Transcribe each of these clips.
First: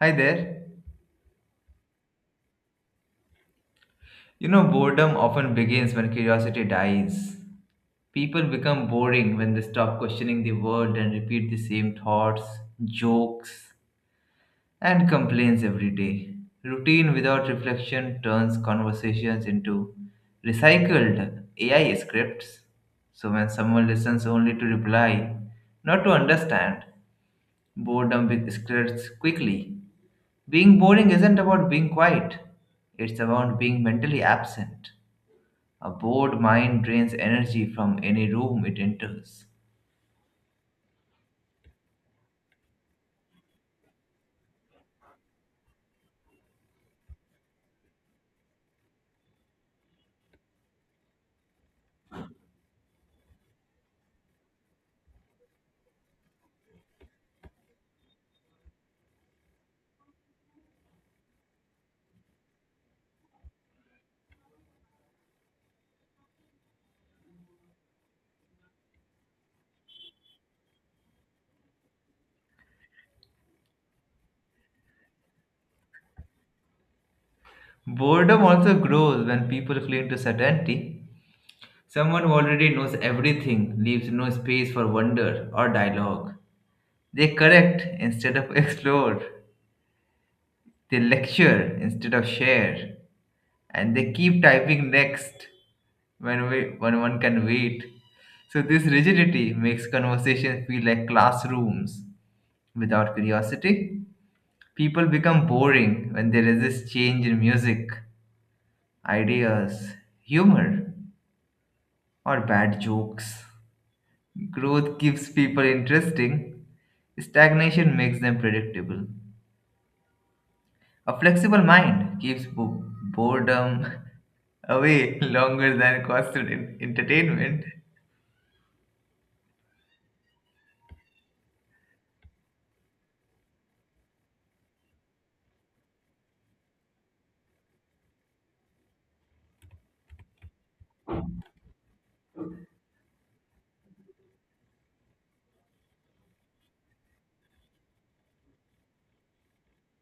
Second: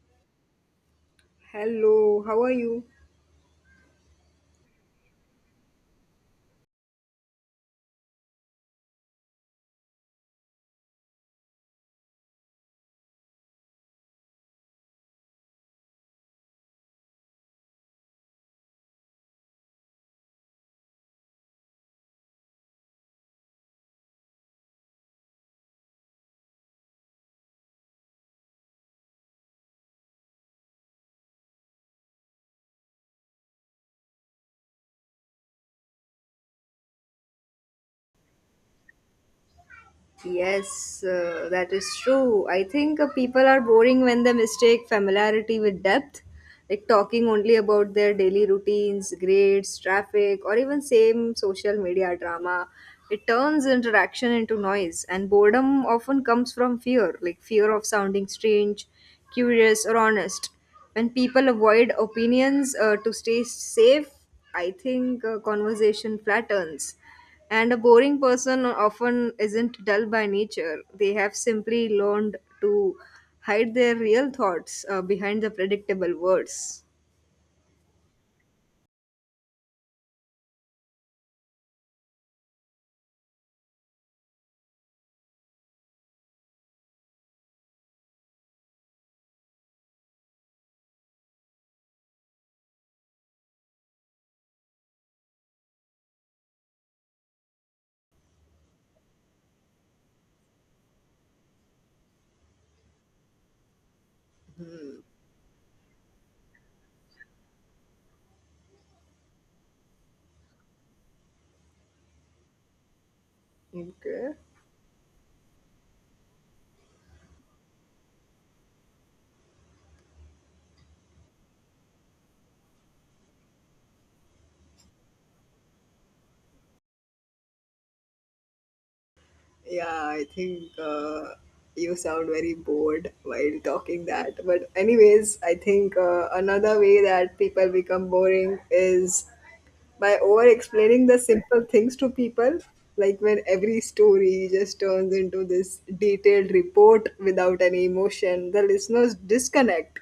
Hi there. Hello, how are you? You know, boredom often begins when curiosity dies. People become boring when they stop questioning the world and repeat the same thoughts, jokes, and complaints every day. Routine without reflection turns conversations into recycled AI scripts. So when someone listens only to reply, not to understand, boredom spreads quickly. Being boring isn't about being quiet, it's about being mentally absent. A bored mind drains energy from any room it enters. Yes, that is true. I think people are boring when they mistake familiarity with depth, like talking only about their daily routines, grades, traffic, or even same social media drama. It turns interaction into noise, and boredom often comes from fear, like fear of sounding strange, curious, or honest. When people avoid opinions to stay safe, I think conversation flattens. And a boring person often isn't dull by nature. They have simply learned to hide their real thoughts behind the predictable words. Boredom also grows when people cling to certainty. Someone who already knows everything leaves no space for wonder or dialogue. They correct instead of explore. They lecture instead of share. And they keep typing next when one can wait. So, this rigidity makes conversations feel like classrooms. Without curiosity, people become boring when they resist change in music, ideas, humor, or bad jokes. Yeah, Growth keeps people interesting, stagnation makes them predictable. A flexible mind keeps boredom away longer than constant entertainment. I think you sound very bored while talking that. But anyways, I think another way that people become boring is by over explaining the simple things to people, like when every story just turns into this detailed report without any emotion, the listeners disconnect.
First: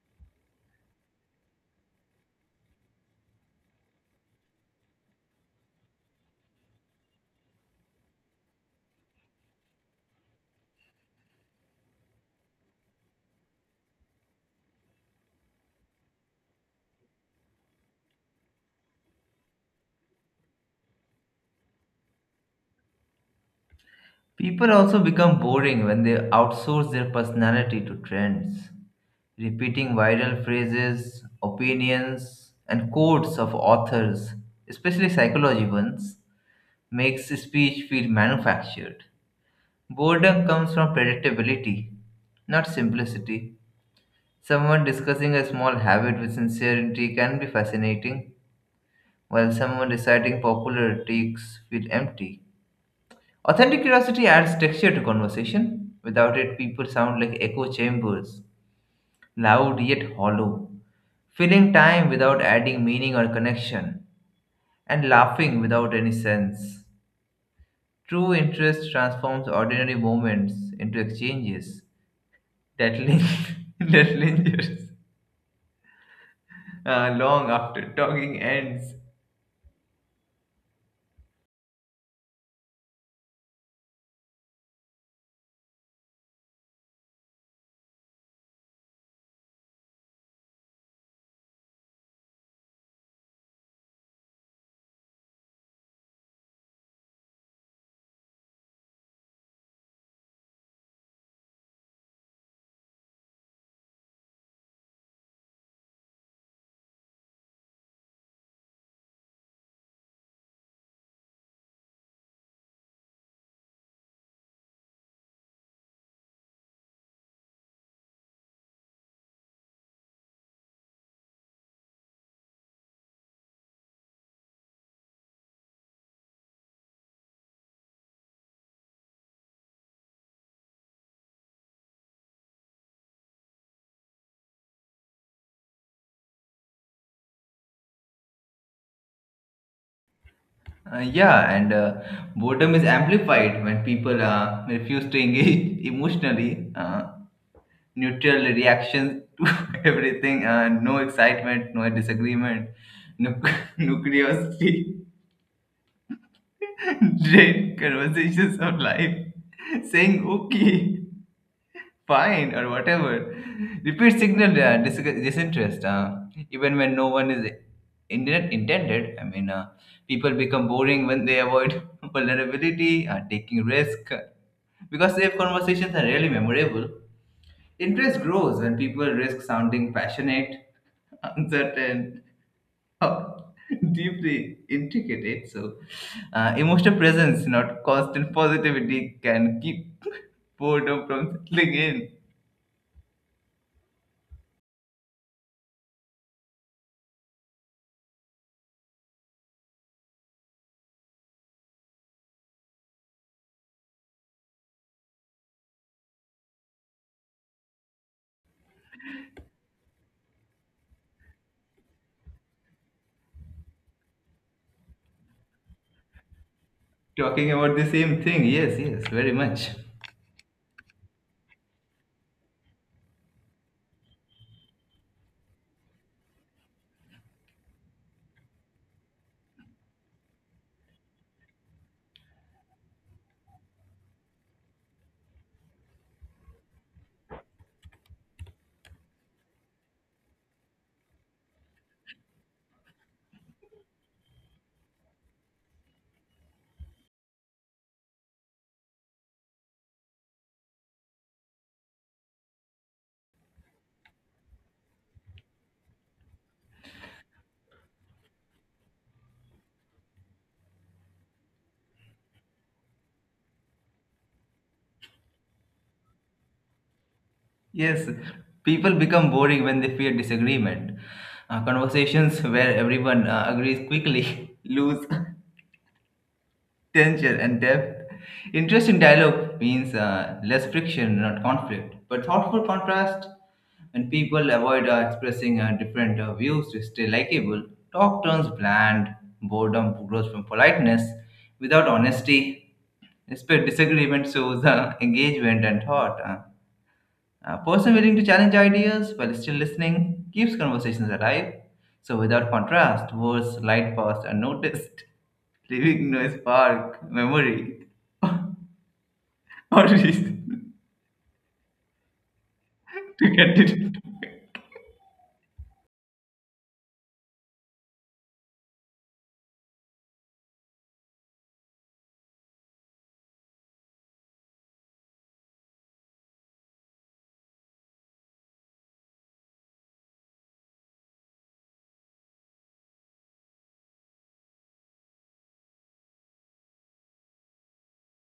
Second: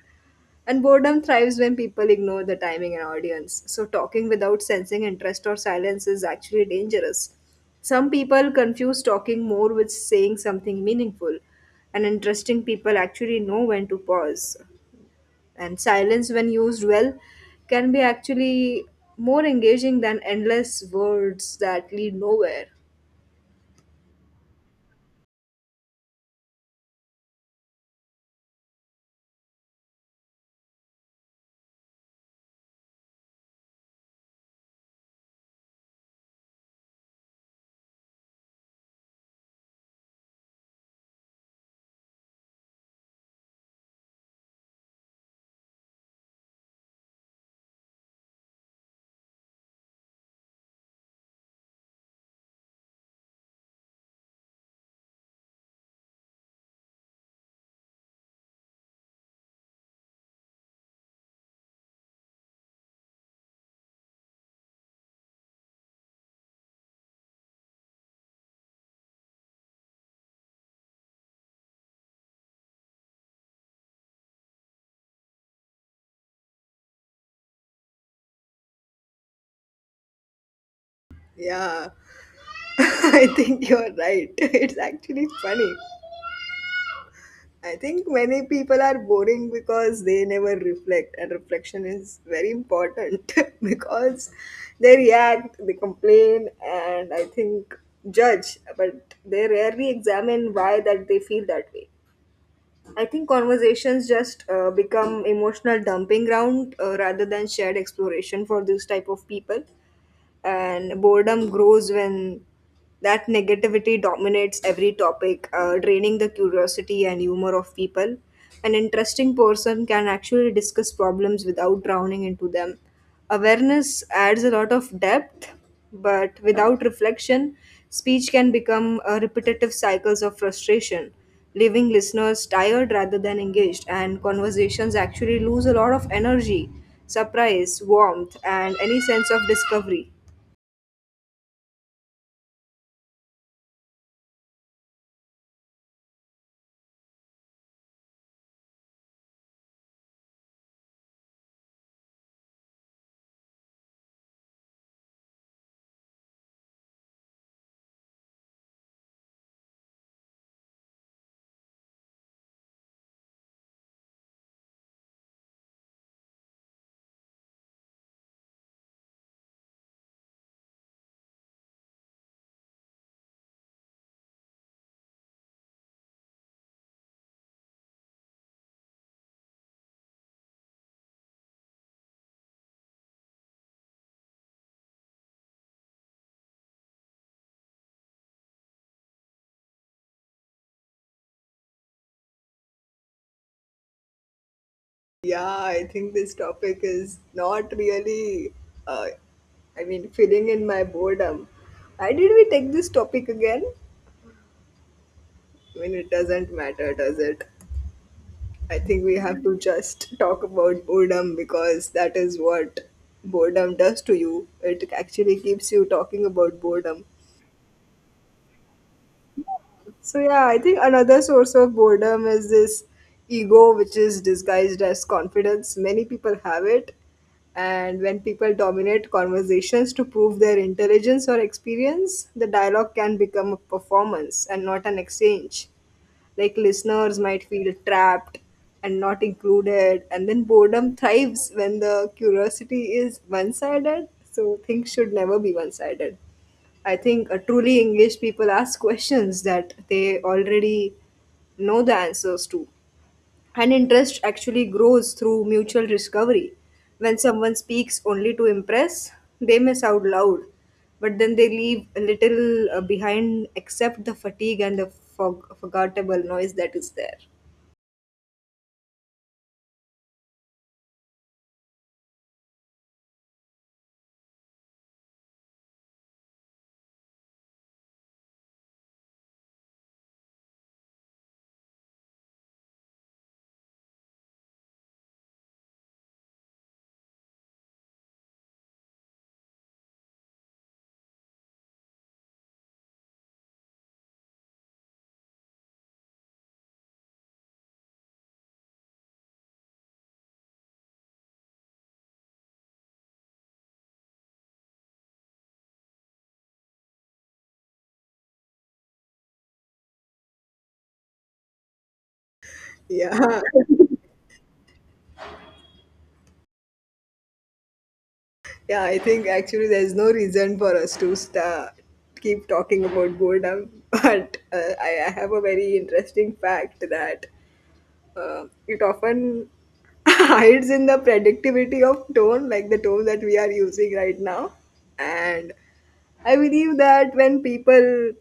And boredom thrives when people ignore the timing and audience, so talking without sensing interest or silence is actually dangerous. Some people confuse talking more with saying something meaningful, and interesting people actually know when to pause, and silence, when used well, can be actually more engaging than endless words that lead nowhere. People also become boring when they outsource their personality to trends. Repeating viral phrases, opinions, and quotes of authors, especially psychology ones, makes speech feel manufactured. Boredom comes from predictability, not simplicity. Someone discussing a small habit with sincerity can be fascinating, while someone reciting popular takes feel empty. Authentic curiosity adds texture to conversation. Without it, people sound like echo chambers, loud yet hollow, filling time without adding meaning or connection, and laughing without any sense. True interest transforms ordinary moments into exchanges that, lin- that lingers long after talking ends. Yeah, I think you're right. It's actually funny. I think many people are boring because they never reflect, and reflection is very important because they react, they complain, and I think judge, but they rarely examine why that they feel that way. I think conversations just become emotional dumping ground rather than shared exploration for this type of people, and boredom grows when that negativity dominates every topic, draining the curiosity and humor of people. An interesting person can actually discuss problems without drowning into them. Awareness adds a lot of depth, but without reflection, speech can become a repetitive cycles of frustration, leaving listeners tired rather than engaged, and conversations actually lose a lot of energy, surprise, warmth, and any sense of discovery. Yeah, and boredom is amplified when people refuse to engage emotionally. Neutral reaction to everything, no excitement, no disagreement, no, no curiosity, dread conversations of life, saying okay, fine, or whatever. Repeat signal disinterest, even when no one is intended. I mean, people become boring when they avoid vulnerability, taking risk, because safe conversations are really memorable. Interest grows when people risk sounding passionate, uncertain, or deeply intricate. So, emotional presence, not constant positivity, can keep boredom from settling in. Yeah, I think this topic is not really, uh, I mean, filling in my boredom. Why did we take this topic again? I mean, it doesn't matter, does it? I think we have to just talk about boredom because that is what boredom does to you. It actually keeps you talking about boredom. Talking about the same thing, yes, yes, very much. So yeah, I think another source of boredom is this ego which is disguised as confidence. Many people have it. And when people dominate conversations to prove their intelligence or experience, the dialogue can become a performance and not an exchange. Like, listeners might feel trapped and not included, and then boredom thrives when the curiosity is one sided. So things should never be one sided. I think truly English people ask questions that they already know the answers to. And interest actually grows through mutual discovery. When someone speaks only to impress, they miss out loud, but then they leave a little behind except the fatigue and the forgettable noise that is there. Yes, people become boring when they fear disagreement. Conversations where everyone agrees quickly lose tension and depth. Interesting dialogue means less friction, not conflict, but thoughtful contrast. When people avoid expressing different views to stay likable, talk turns bland, boredom grows from politeness. Without honesty, respect disagreement shows engagement and thought. A person willing to challenge ideas while still listening keeps conversations alive. So, without contrast, words slide past unnoticed, leaving no spark, memory, or reason to Yeah. continue. Yeah, I think actually there's no reason for us to sta keep talking about boredom, but I have a very interesting fact that it often hides in the predictivity of tone, like the tone that we are using right now. And I believe that when people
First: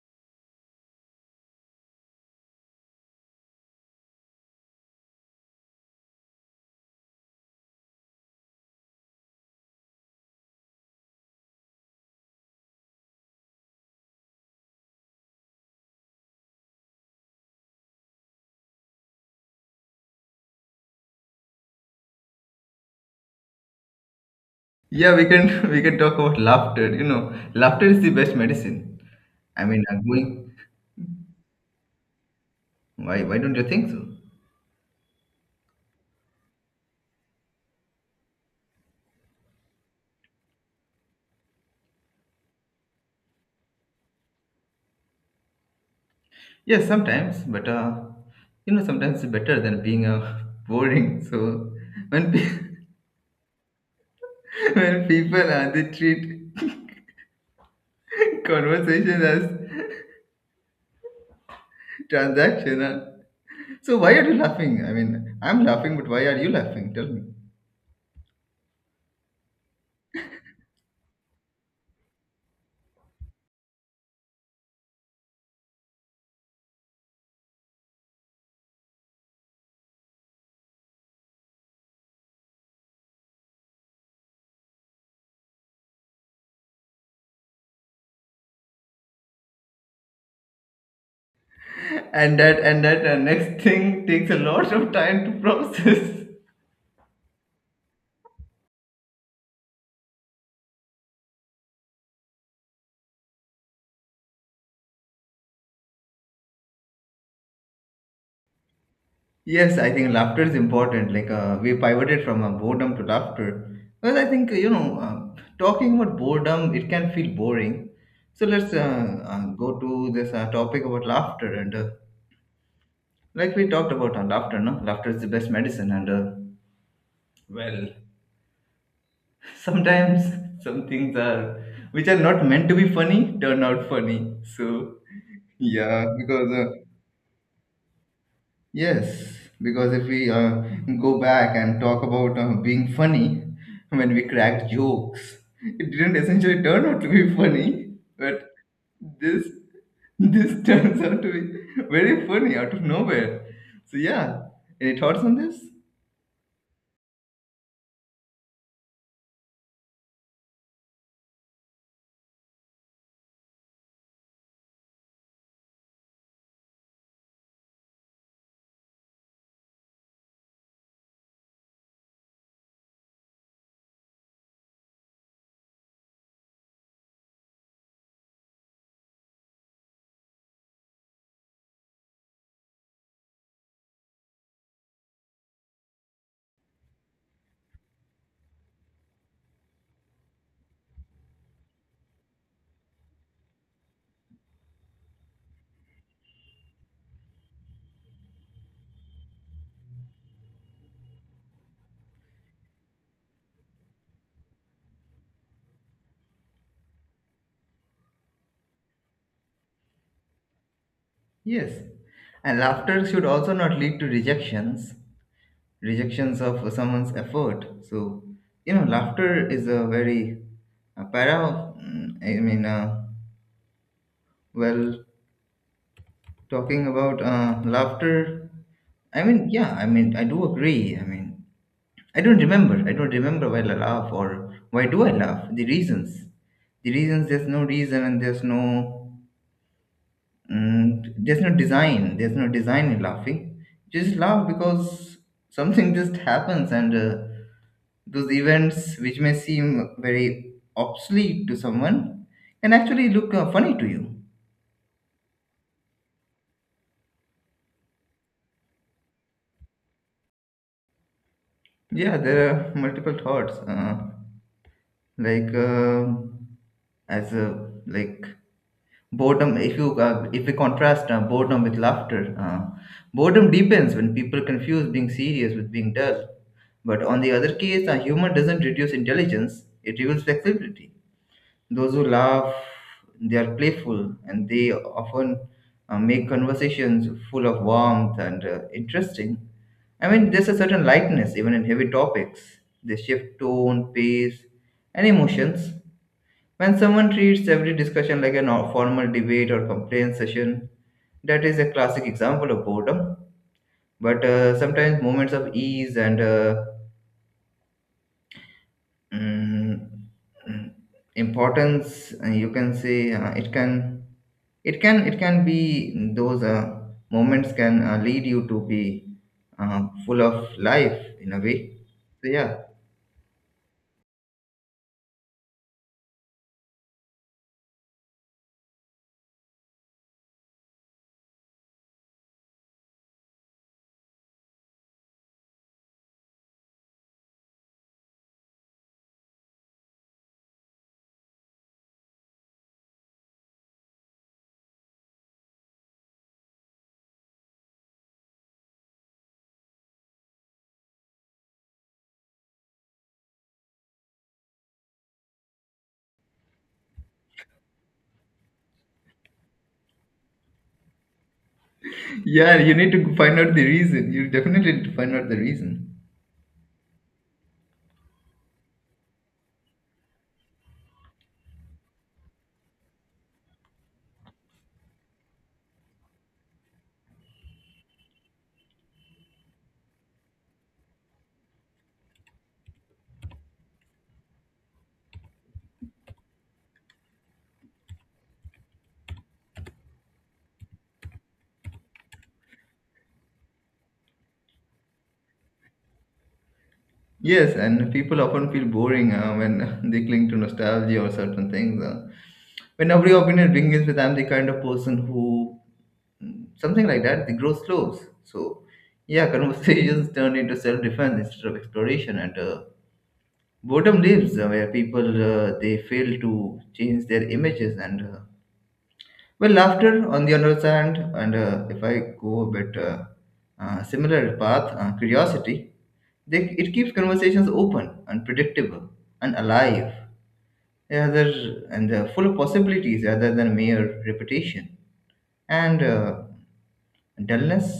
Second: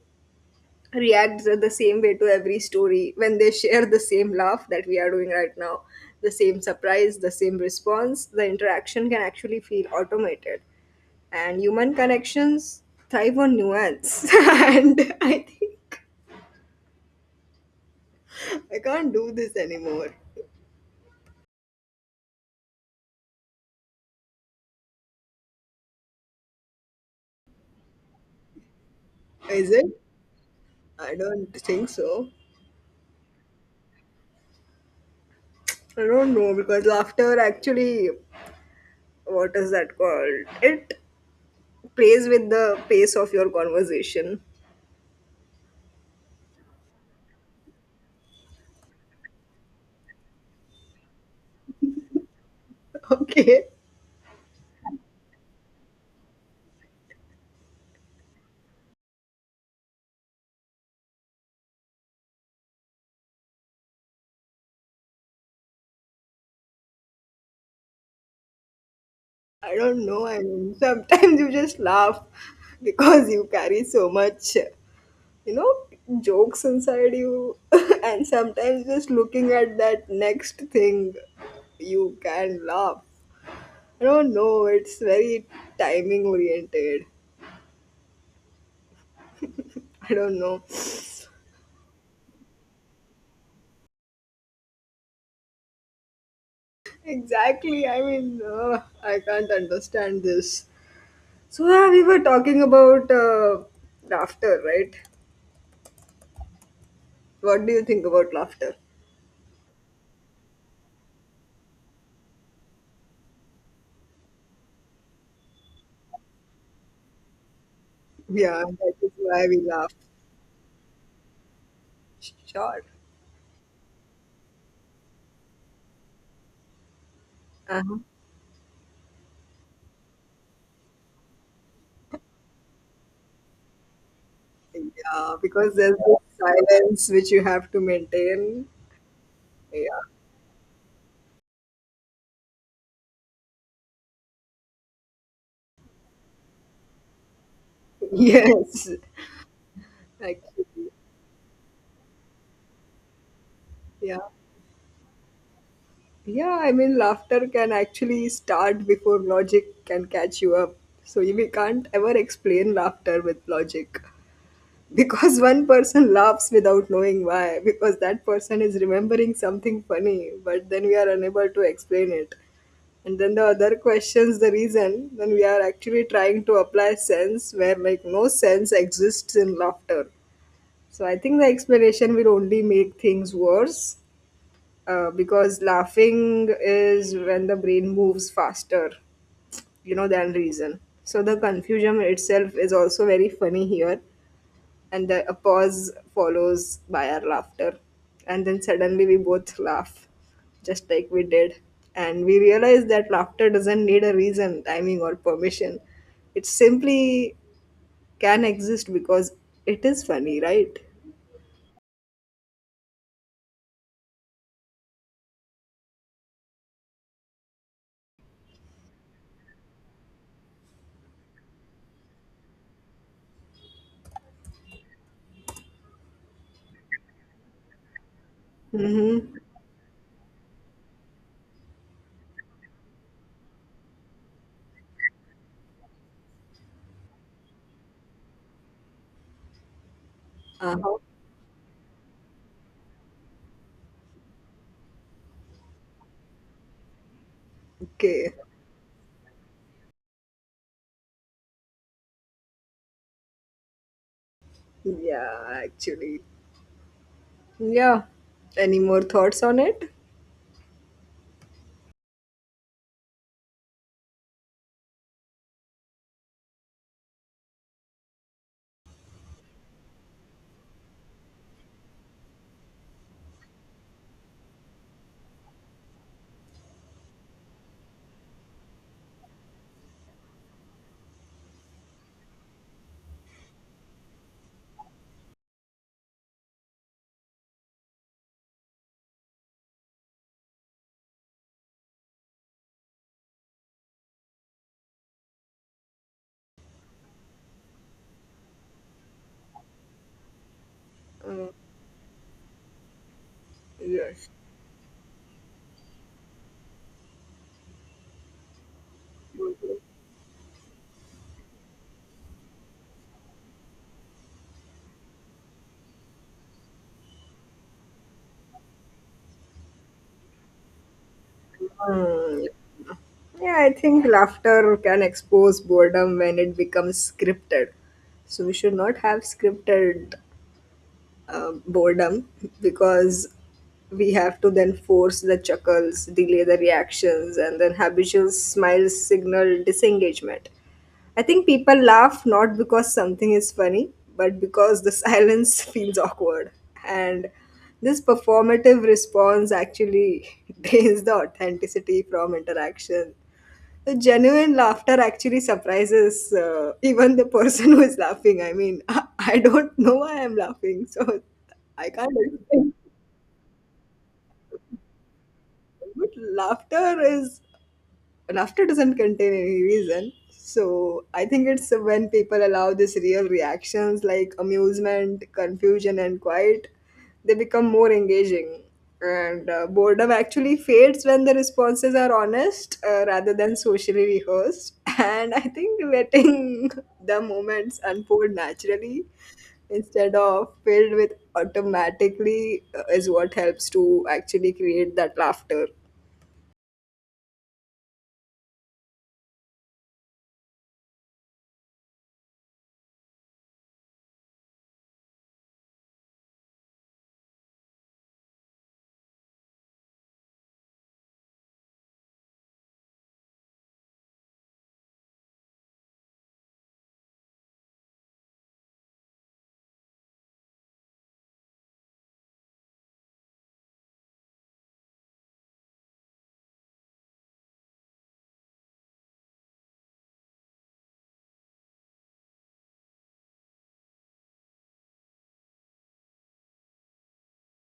react the same way to every story, when they share the same laugh that we are doing right now, the same surprise, the same response, the interaction can actually feel automated, and human connections thrive on nuance. And I think I can't do this anymore. Yeah, we can we can talk about laughter. You know, laughter is the best medicine. I Is mean, it? Going. I don't think so. Why don't you think so? I don't know, because laughter actually, what is that called, it plays with the pace of your conversation. Yes, sometimes, but sometimes it's better than being boring. So when pe- Okay. when people they treat conversation as transactional. So why are you laughing? I mean, I'm laughing, but why are you laughing? Tell me. I don't know. I mean, sometimes you just laugh because you carry so much, you know, jokes inside you, and sometimes just looking at that next thing, you can laugh. I don't know. It's very timing oriented. I don't know. And that next thing takes a lot of time to process. Exactly. I mean, I can't understand this. So yeah, we were talking about laughter, right? What do you think about laughter? Yes, I think laughter is important. Like we pivoted from boredom to laughter, because I think talking about boredom, it can feel boring. So Yeah, let's that is why we go laugh. to this topic about laughter, and Sure. like we talked about laughter. No, laughter is the best medicine and. Well, Uh-huh. sometimes some things are which are not meant to be funny turn out funny, so Yeah, because there's yeah, this because silence which you have to maintain. yes, because Yeah. if we go back and talk about being funny, when we cracked jokes, it didn't essentially turn out to be funny, but Yes. this this Actually, turns out to be very funny out of nowhere. So yeah. yeah, any thoughts on this? Yeah, I mean, laughter can actually start before logic can catch you up. So we can't ever explain laughter with logic, because one person laughs without knowing why, because that person is remembering something funny, but then we are unable to explain it. And then the other questions the reason, then we are actually trying to apply sense where, like, no sense exists in laughter. So I think the explanation will only make things worse, because laughing is when the brain moves faster, you know, than reason. So the confusion itself is also very funny here. And then a pause follows by our laughter, and then suddenly we both laugh, just like we did, and we realize that laughter doesn't need a reason, timing, or permission. It simply can exist because it is funny, right? Yes, and laughter should also not lead to rejections of someone's effort. So, laughter is a very para of, I mean, well, talking about laughter, Mm-hmm. I mean, yeah, I mean, I do agree. I mean, I don't remember. I don't remember why I laugh or why do I laugh. The reasons. The reasons, there's no reason, and there's no. Uh-huh. There's no design. There's no design in laughing. Just laugh because something just happens, and those Okay. events, which may seem very obsolete to someone, can actually look funny to you. Yeah, actually, yeah. Any more thoughts on it? Yeah, there are multiple thoughts. Like as a like boredom, if you if we contrast boredom with laughter, boredom deepens when people confuse being serious with being dull, but on the other case, humor doesn't reduce intelligence, it reveals flexibility. Those who laugh, they are playful, and they often make conversations full of warmth and interesting. I mean, there's a certain lightness even in heavy topics. They shift tone, pace, and emotions. When someone treats every discussion like a formal debate or complaint session, that uh, is a classic example of boredom. But yes sometimes moments of ease and Mm, mm, importance, you can say, it can be those moments can lead you to be full of life in a way. So Hmm. yeah. Yeah, I think laughter can expose boredom when it becomes scripted. So we should not have scripted boredom, because we have to then force the chuckles, delay the reactions, and then habitual smiles signal disengagement. I think people laugh not because something is funny, but because the silence feels awkward. And this performative response actually drains the authenticity from interaction. The genuine laughter actually surprises even the person who is laughing. I mean, I don't know why I'm laughing, so I can't Yeah, explain. you need to find out the reason, you definitely need to find out the reason. But laughter is, laughter doesn't contain any reason. So I think it's when people allow these real reactions, like amusement, confusion, and quiet, they become more engaging. And boredom actually fades when the responses are honest rather than socially rehearsed. And I think letting the moments unfold naturally instead of filled with automatically is what helps to actually create that laughter. Yes, and people often feel boring when they cling to nostalgia or certain things. When every opinion begins with "I'm the kind of person who," something like that, the growth slows. So, yeah, conversations turn into self-defense instead of exploration, and boredom lives where people they fail to change their images, and well, laughter on the other hand, and if I go a bit similar path, curiosity, it keeps conversations open and predictable and alive, rather and full of possibilities rather than mere repetition, and dullness.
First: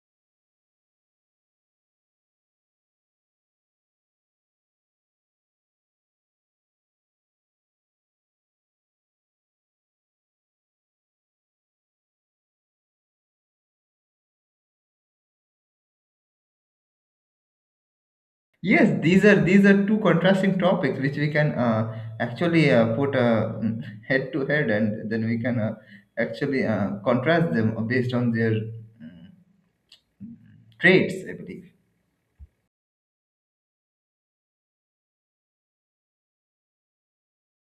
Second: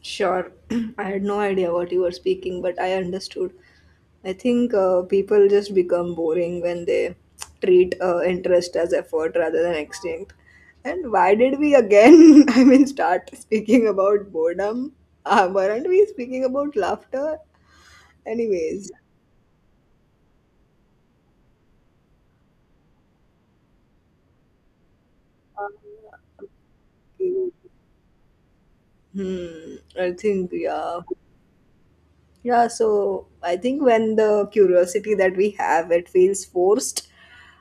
Sure. I had no idea what you were speaking, but I understood. I think people just become boring when they treat interest as effort rather than extinct. And why did we again, I mean, start speaking about boredom? Weren't we speaking about laughter? Yes, Anyways, these are two contrasting topics, which we can actually put head to head, and then we can uh, actually contrast them based on their hmm, I think, yeah. traits, I believe. Yeah, so I think when the curiosity that we have, it feels forced,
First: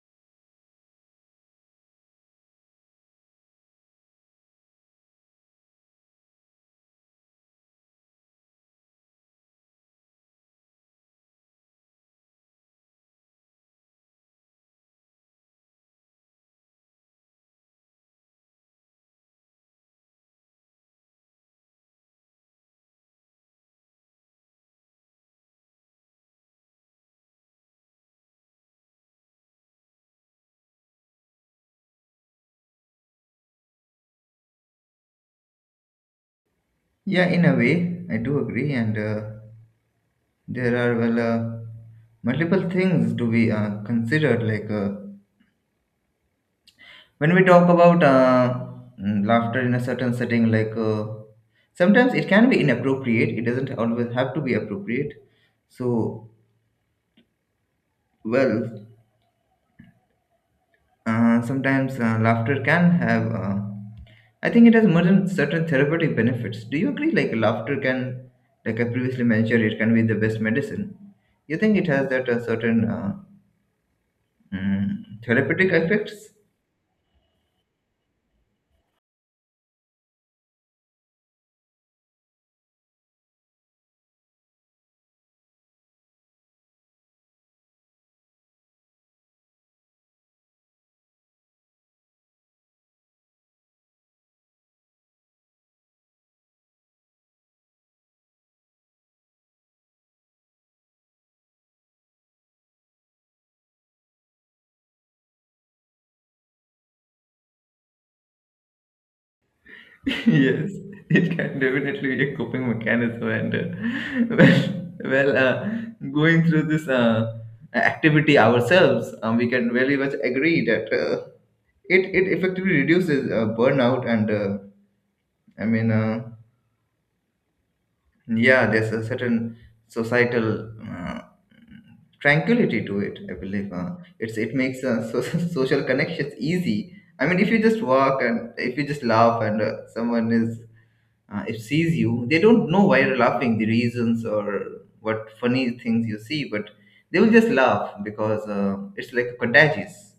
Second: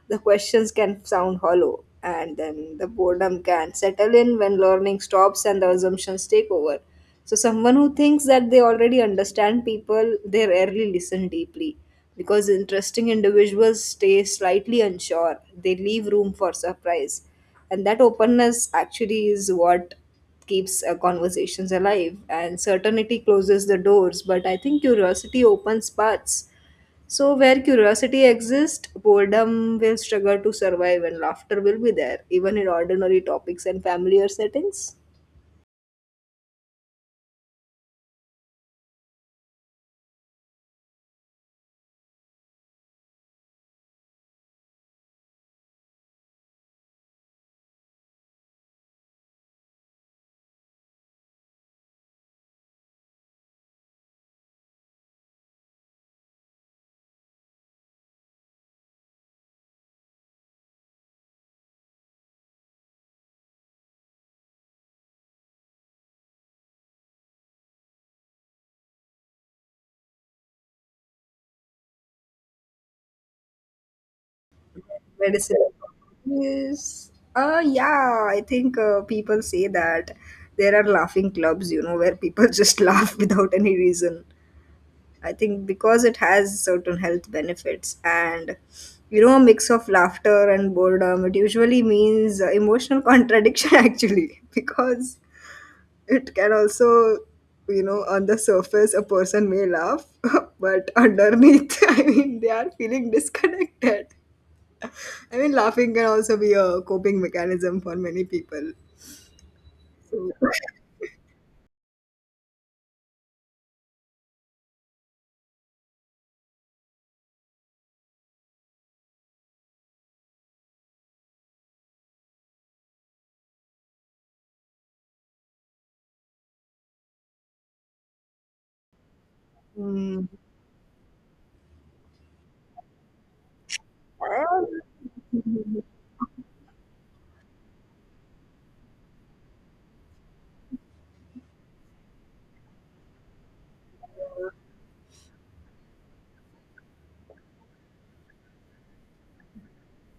the questions can sound hollow, and then the boredom can settle in when learning stops and the assumptions take over. So someone who thinks that they already understand people, they rarely listen deeply, because interesting individuals stay slightly unsure. They leave room for surprise. And that openness actually is what keeps conversations alive. And certainty closes the doors, but I think curiosity opens paths. So where curiosity exists, boredom will struggle to survive, and laughter will be there, even in ordinary topics and familiar settings. Yeah, in a way, I do agree, and there are, well, multiple things to be considered, like when we talk about laughter in a certain setting, like sometimes it can be inappropriate, it doesn't always have to be appropriate. So, well, sometimes laughter can have, I think it has more than certain therapeutic benefits. Do you agree? Like laughter can, like I previously mentioned, it can be the best medicine. You think it has that certain mm, Medicine therapeutic effects? properties. Yeah, I think people say that there are laughing clubs, you know, where people just laugh without any reason. I think because it has certain health benefits, and, you know, a mix of laughter and boredom, it usually means emotional contradiction actually, because it can also, you know, on the surface, a person may laugh, but underneath, I mean, they are feeling disconnected. I mean, laughing can also be a coping mechanism for many people. So, Yes, it can definitely be a coping mechanism. And well, going through this activity ourselves, we can very much agree that it, it effectively reduces burnout and I mean, yeah, there's a certain mm, societal tranquility to it. I believe it makes so, social connections easy. I mean, if you just walk and if you just laugh, and someone is, if sees you, they don't know why you're laughing, the reasons or what funny things you see, but they will just laugh because it's like contagious.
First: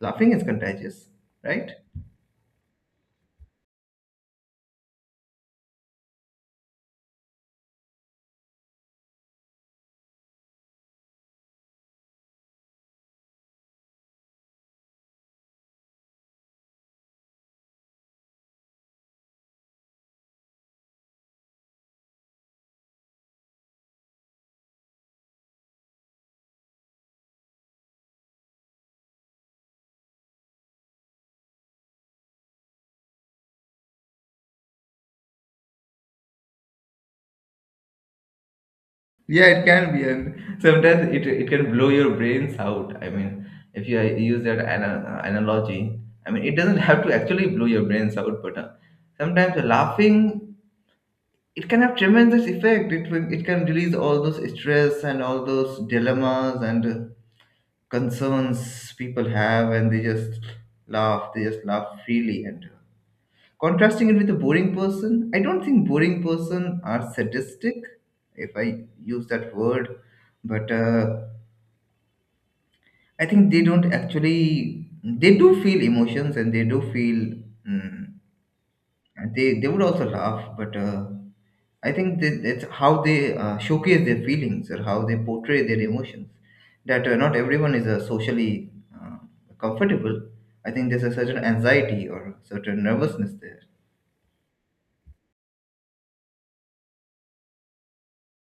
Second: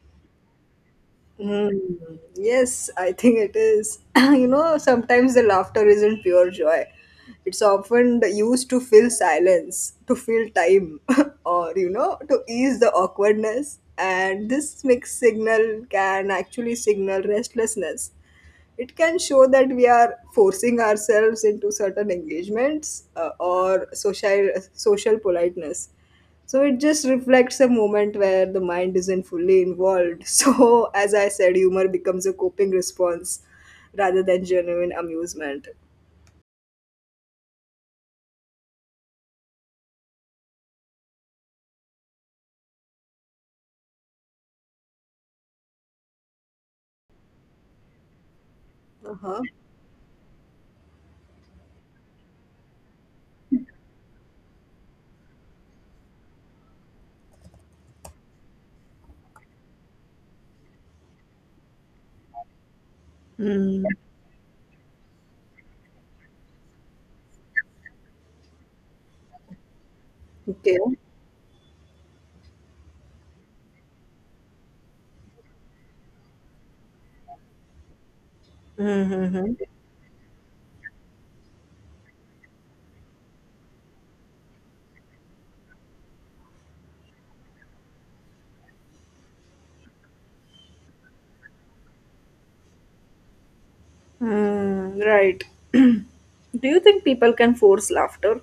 Laughing is contagious, right? mm, yes, I think it is. You know, sometimes the laughter isn't pure joy. It's often used to fill silence, to fill time, or, you know, to ease the awkwardness. And this mixed signal can actually signal restlessness. It can show that we are forcing ourselves into certain engagements or social politeness. So it just reflects a moment where the mind isn't fully involved. So as I said, humor becomes a coping response rather than genuine amusement. Yeah, it can be, and sometimes it can blow your brains out. I mean, if you use that analogy, I mean, it doesn't have to actually blow your brains out, but Uh-huh. sometimes laughing, it can have tremendous effect. It can release all those stress and all those dilemmas, and concerns people have, and they just laugh. They just laugh freely, and Mm. contrasting it with a boring person, I don't think boring person are sadistic, if I use that word. But Okay. I think they don't actually, they do feel emotions, and they do feel. mm, and Mm-hmm. they would also laugh, but I think that that's how they showcase their feelings or how they portray their emotions, that not everyone is socially uh, comfortable. I think there's a certain anxiety or certain nervousness there. Mm, right. Do you think people can force laughter?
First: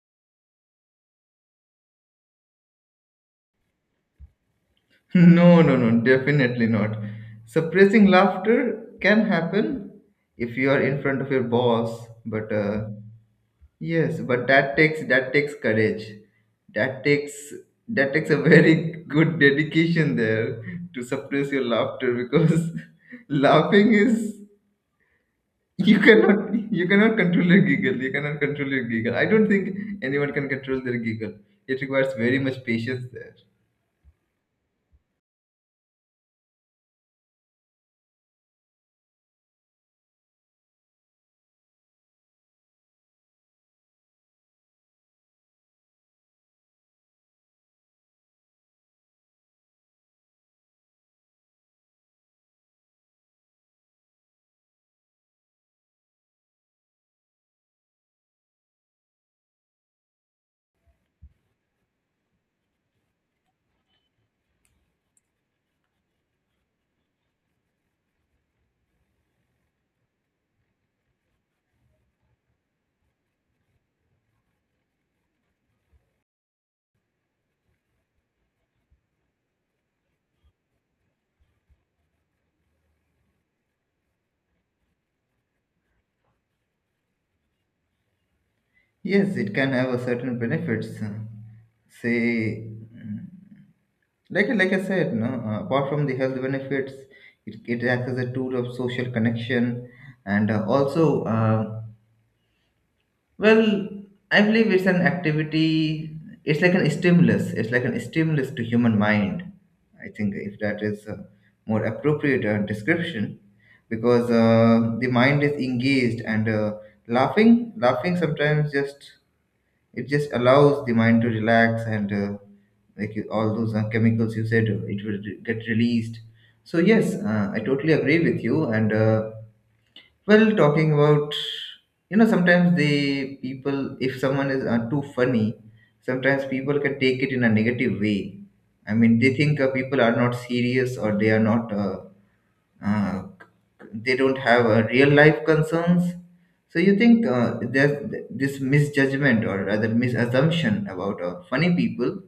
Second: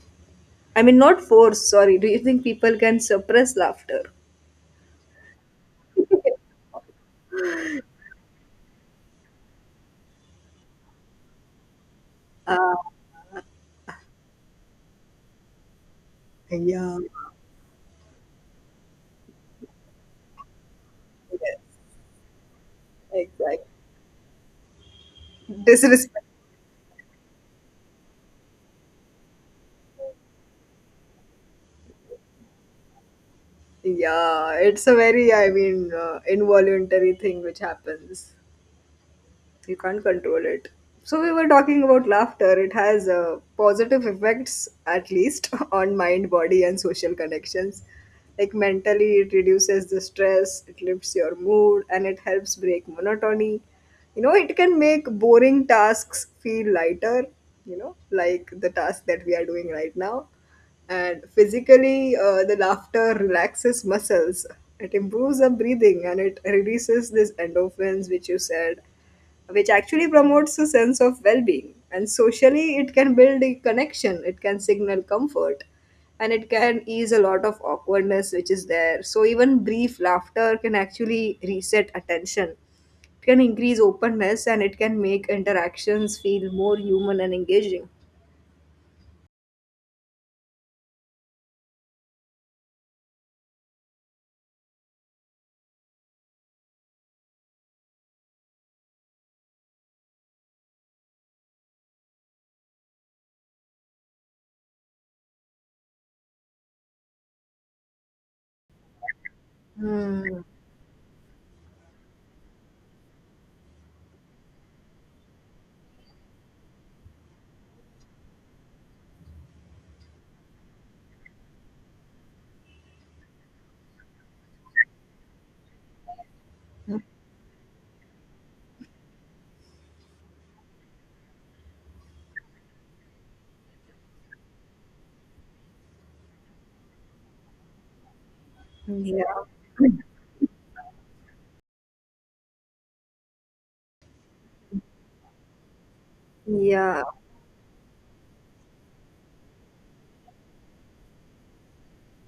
I mean, not force, sorry. Do you think people can suppress laughter? No, no, no, definitely not. Suppressing laughter can happen if you are in front of your boss, but Uh, yes, but that takes courage. yeah. That takes that takes a very good dedication there to suppress Yes, your laughter, because exactly. laughing is, you Disrespect. cannot you cannot control your giggle. You cannot control your giggle. I don't think anyone can control their giggle. It requires very much patience there. Yeah, it's a very, I mean, involuntary thing which happens. You can't control it. So we were talking about laughter, it has positive effects, at least on mind, body, and social connections. Like, mentally it reduces the stress, it lifts your mood, and it helps break monotony. You know, it can make boring tasks feel lighter, you know, like the task that we are doing right now. And physically, the laughter relaxes muscles, it improves the breathing, and it releases these endorphins which you said, which actually promotes a sense of well-being. And socially, it can build a connection, it can signal comfort, and it can ease a lot of awkwardness which is there. So even brief laughter can actually reset attention, it can increase openness, and it can make interactions feel more human and engaging. Yes, it can have a certain benefits. Say, mm, like I said, no. Apart from the health benefits, it acts as a tool of social connection, and well, I believe it's an activity. It's like an stimulus. It's like an stimulus to human mind. I think Hmm. if that is a more appropriate description, because the mind is engaged and Laughing sometimes just allows the mind to relax and like all those chemicals you said, it will get released. So yes, I totally agree with you. And talking about you know sometimes the people, if someone is too funny, sometimes people can take it in a negative way. I mean, they Yeah. think people are not serious or they are not. Uh, they don't have real life concerns. So you Yeah. think there's this misjudgment or rather misassumption about funny people,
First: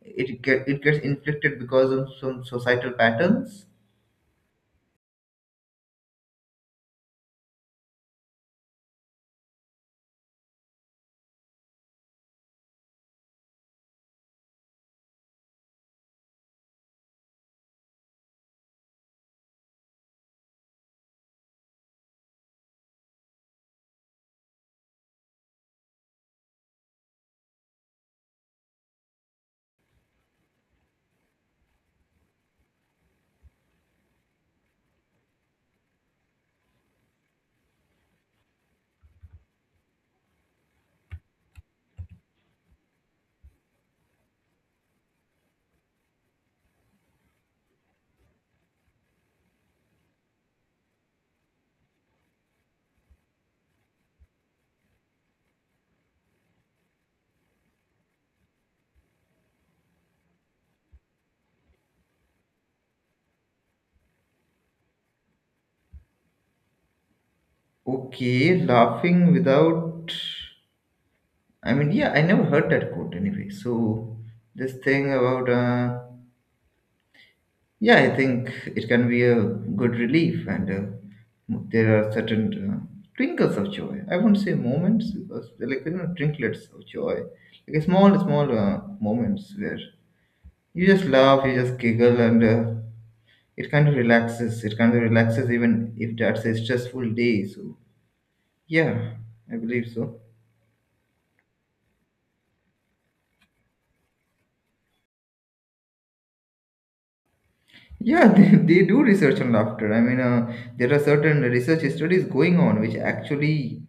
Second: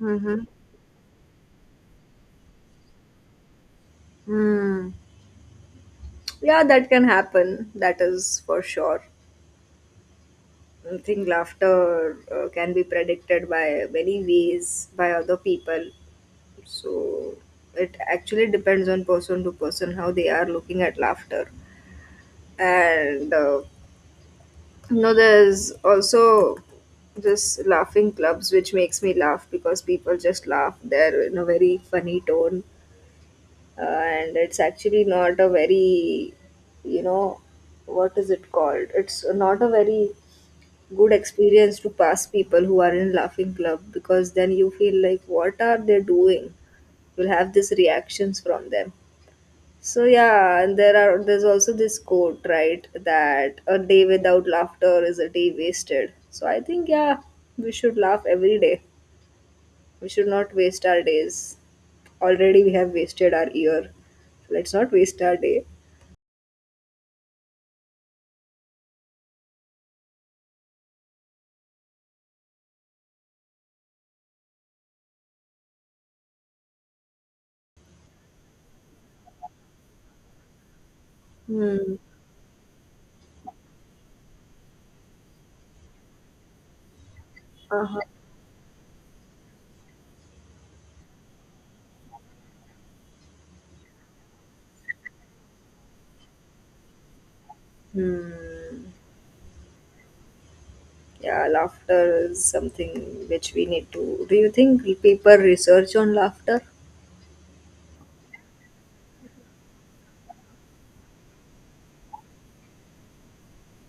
Mm-hmm. It gets inflicted because of some societal patterns. Hmm. Yeah, that can happen, that is for sure. I think laughter can be predicted by many ways by other people. So it actually depends on person to person how they are looking at laughter. And you know, there's also this laughing clubs which makes me laugh because people just laugh. They're in a very funny tone, and it's actually not a very, you know, what is it called? It's not a very good experience to pass people who are in laughing club, because then you feel like, what are they doing? You'll have these reactions from them. So yeah, and there are, there's also this quote, right, that a day without laughter is a day wasted. So I think, yeah, we should laugh every day. We should not waste our days. Already we have wasted our year, so let's not waste our day. Okay, laughing without. I mean, yeah, I never heard that quote anyway. So this thing about yeah, I think it can be a good relief, and there Hmm. are certain twinkles of joy. I won't say moments because they're like you know trinklets of joy, like Uh-huh. small moments where you just laugh, you just giggle, and it kind of relaxes. It kind of relaxes even if that's a stressful day. So Hmm. yeah, I believe so. Yeah, laughter is something which we need to. Do you think people research on laughter? Yeah, they do research on laughter. I mean, there are certain research studies going on which actually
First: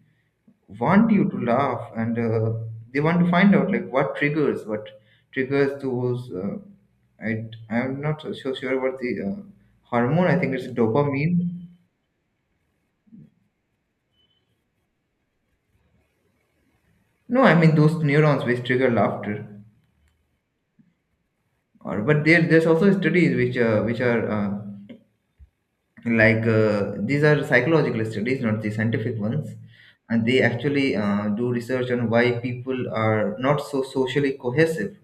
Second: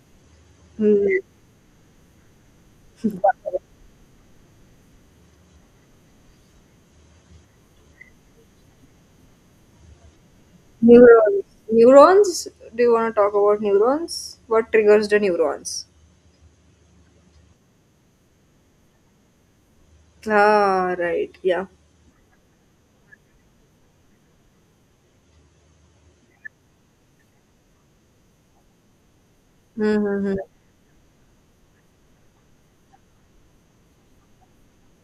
Hmm. want you to laugh and they want to find out like what triggers those I'm not so sure what the hormone. I think it's Neurons. dopamine. Neurons? Do you want to talk about neurons? What triggers the neurons? No, I mean those neurons which trigger laughter. Ah, right. Yeah. Or but there's also studies which are like these are psychological studies, not the scientific ones, and Mm-hmm. they actually do research on why people are not so socially cohesive,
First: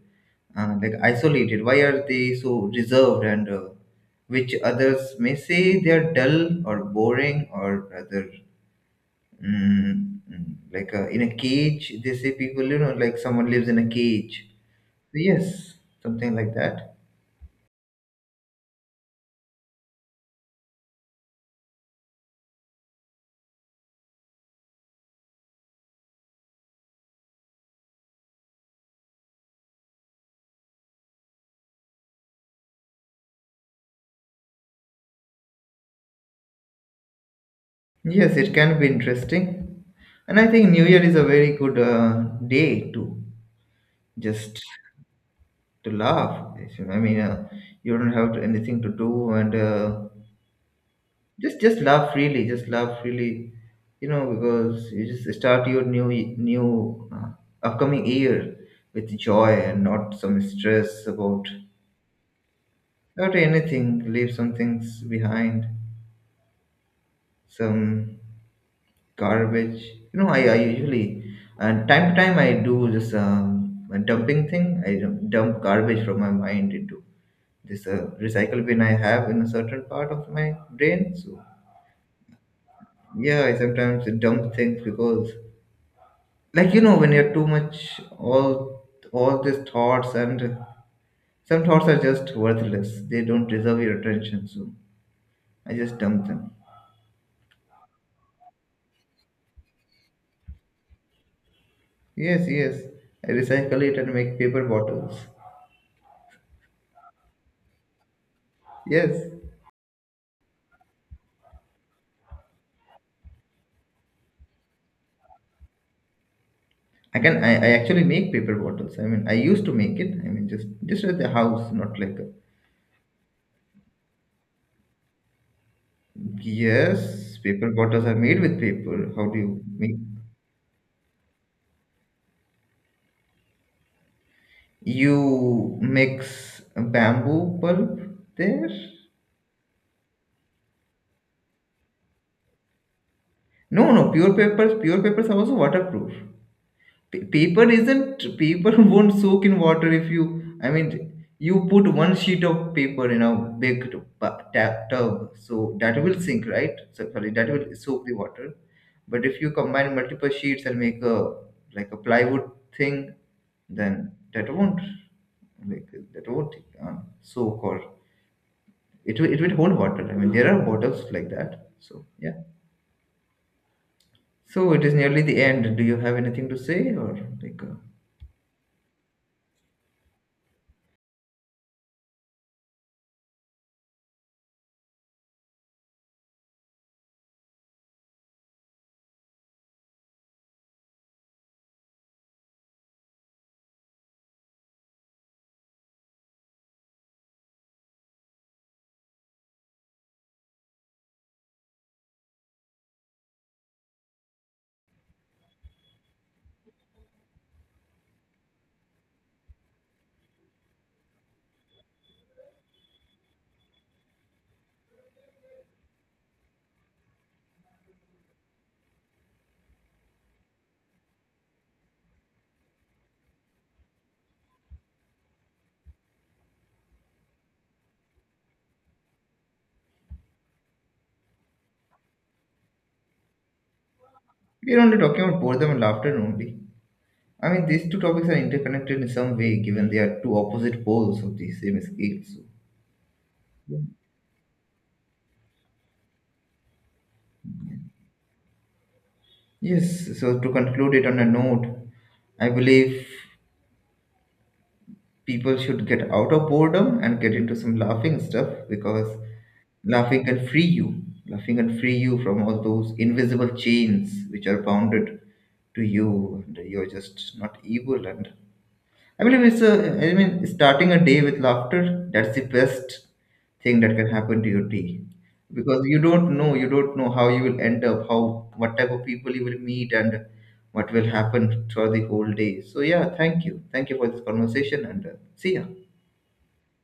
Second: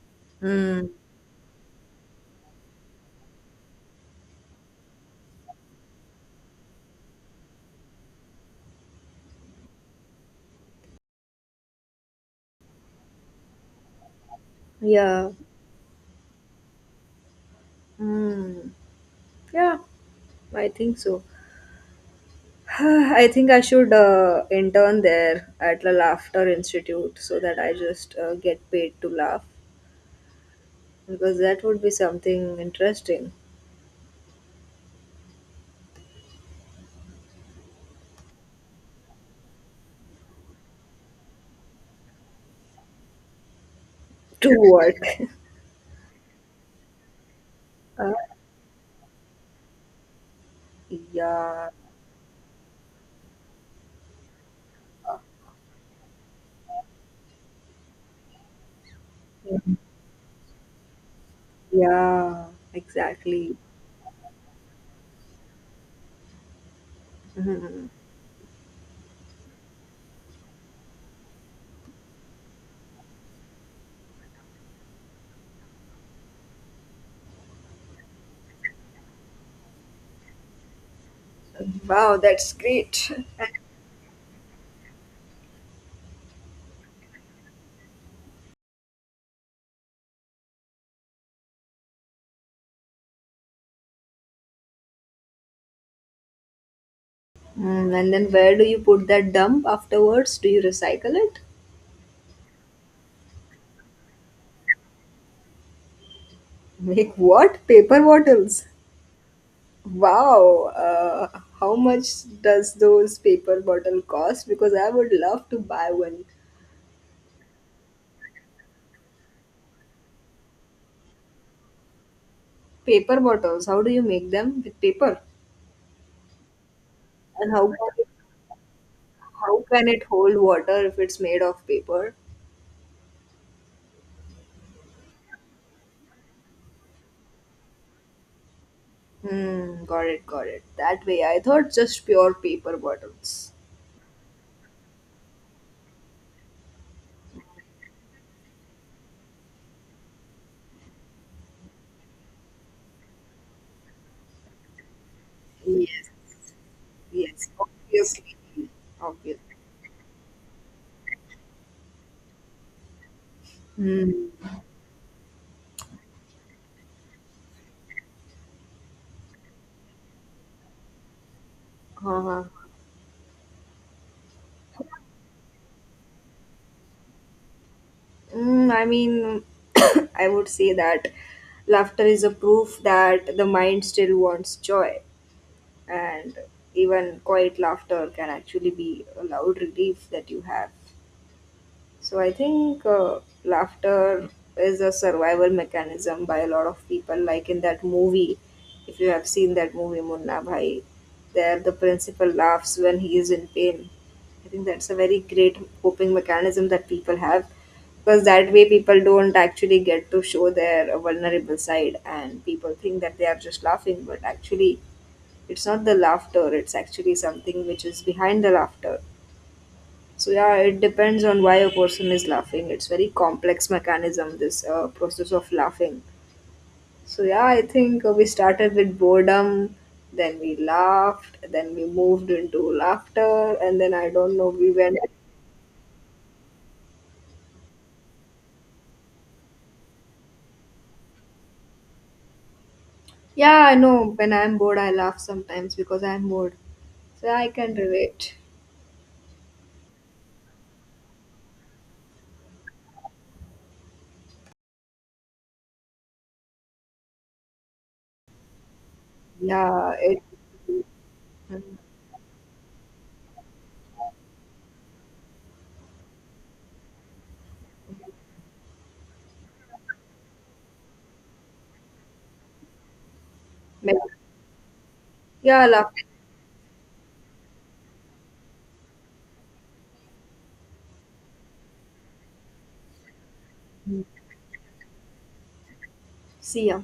Mm. like isolated, why are they so reserved and which others may say they are dull or boring, or rather in a cage, they say people, you know, like someone lives in a cage. So Yeah. yes, something like that. Mm. Yeah, I think so. I think I should intern there at the Laughter Institute, so that I just get paid to laugh, because that would be something interesting. Yes, it can be interesting. And I think New Year is a very good day to To just work. to laugh. I mean, you Uh, don't have to, anything to do and just yeah, just laugh freely, just laugh freely, you know, because you just start your new new upcoming year with joy and not some stress yeah, about exactly. anything. Leave some things behind, some garbage, you know, I usually and time to time I do this dumping thing. I dump garbage from my mind into this recycle bin I have in a certain part of my brain. So Wow, that's great. yeah, I sometimes dump things because, like, you know, when you're too much, all these thoughts, and some thoughts are just worthless, they don't deserve your attention, so I just dump them. Mm, and then where do you put that dump afterwards? Do you recycle it? Yes, yes, I recycle it and make paper bottles. Make what? Paper bottles. Yes, Wow. How much does those paper bottle cost? Because I would love to buy one. I actually make paper bottles. I mean, I used to make it. I mean, just at the house, not like a- Paper bottles, how do you make them with paper? yes, And paper bottles are made with paper. How do how you can make? it hold water if it's made of paper? You mix bamboo pulp there? Hmm, got it, got it. That way, I thought just pure paper bottles. No, no, pure papers. Pure papers are also waterproof. Paper isn't, paper won't soak in water if you, I mean, you put one sheet of paper in a big tub, so that Yes, will sink, right? So sorry, yes, that will soak the obviously, water. But if you obviously. combine multiple sheets and make a like a plywood thing, then Hmm. that won't, like, that won't uh, soak, or it will hold water. I mean, there are bottles like that. So yeah, Uh-huh. so it is nearly the end, do you have anything to say or like Mm, I mean, I would say that laughter is a proof that the mind still wants joy, and even quiet laughter can actually be a loud relief that you have. So I think laughter is a survival mechanism by a lot of people. Like in that movie, if you have seen that movie, Munna Bhai, there the principal laughs when he is in pain. I think that's a very great coping mechanism that people have, because that way people don't actually get to show their vulnerable side, and people think that they are just laughing, but actually it's not the laughter, it's actually something which is behind the laughter. So yeah, it depends on why a person is laughing. It's very complex mechanism, this process of laughing. So yeah, I think we started with boredom, then we laughed, then we moved into laughter, and then I don't know, we we are went. only talking about boredom and laughter only. I mean, these two topics are interconnected in some way, given they are two opposite poles of the same scale. Yeah, I So, know. When I'm bored, I laugh sometimes because I'm bored. So yeah, I can relate. yes, so to conclude it on a note, I believe people should get out of boredom and get into some laughing stuff because Yeah, it. laughing can free you. Laughing can free you from all those invisible chains which are bounded to you, and you're just not evil. And I believe it's a, I mean, starting a day with laughter, that's the best thing that can happen to your day. Yeah, Because laughter. You don't know how you will end up, how, what type of people you will meet and what will happen throughout the whole day. So yeah, thank you. Thank you for this conversation and see ya. See ya.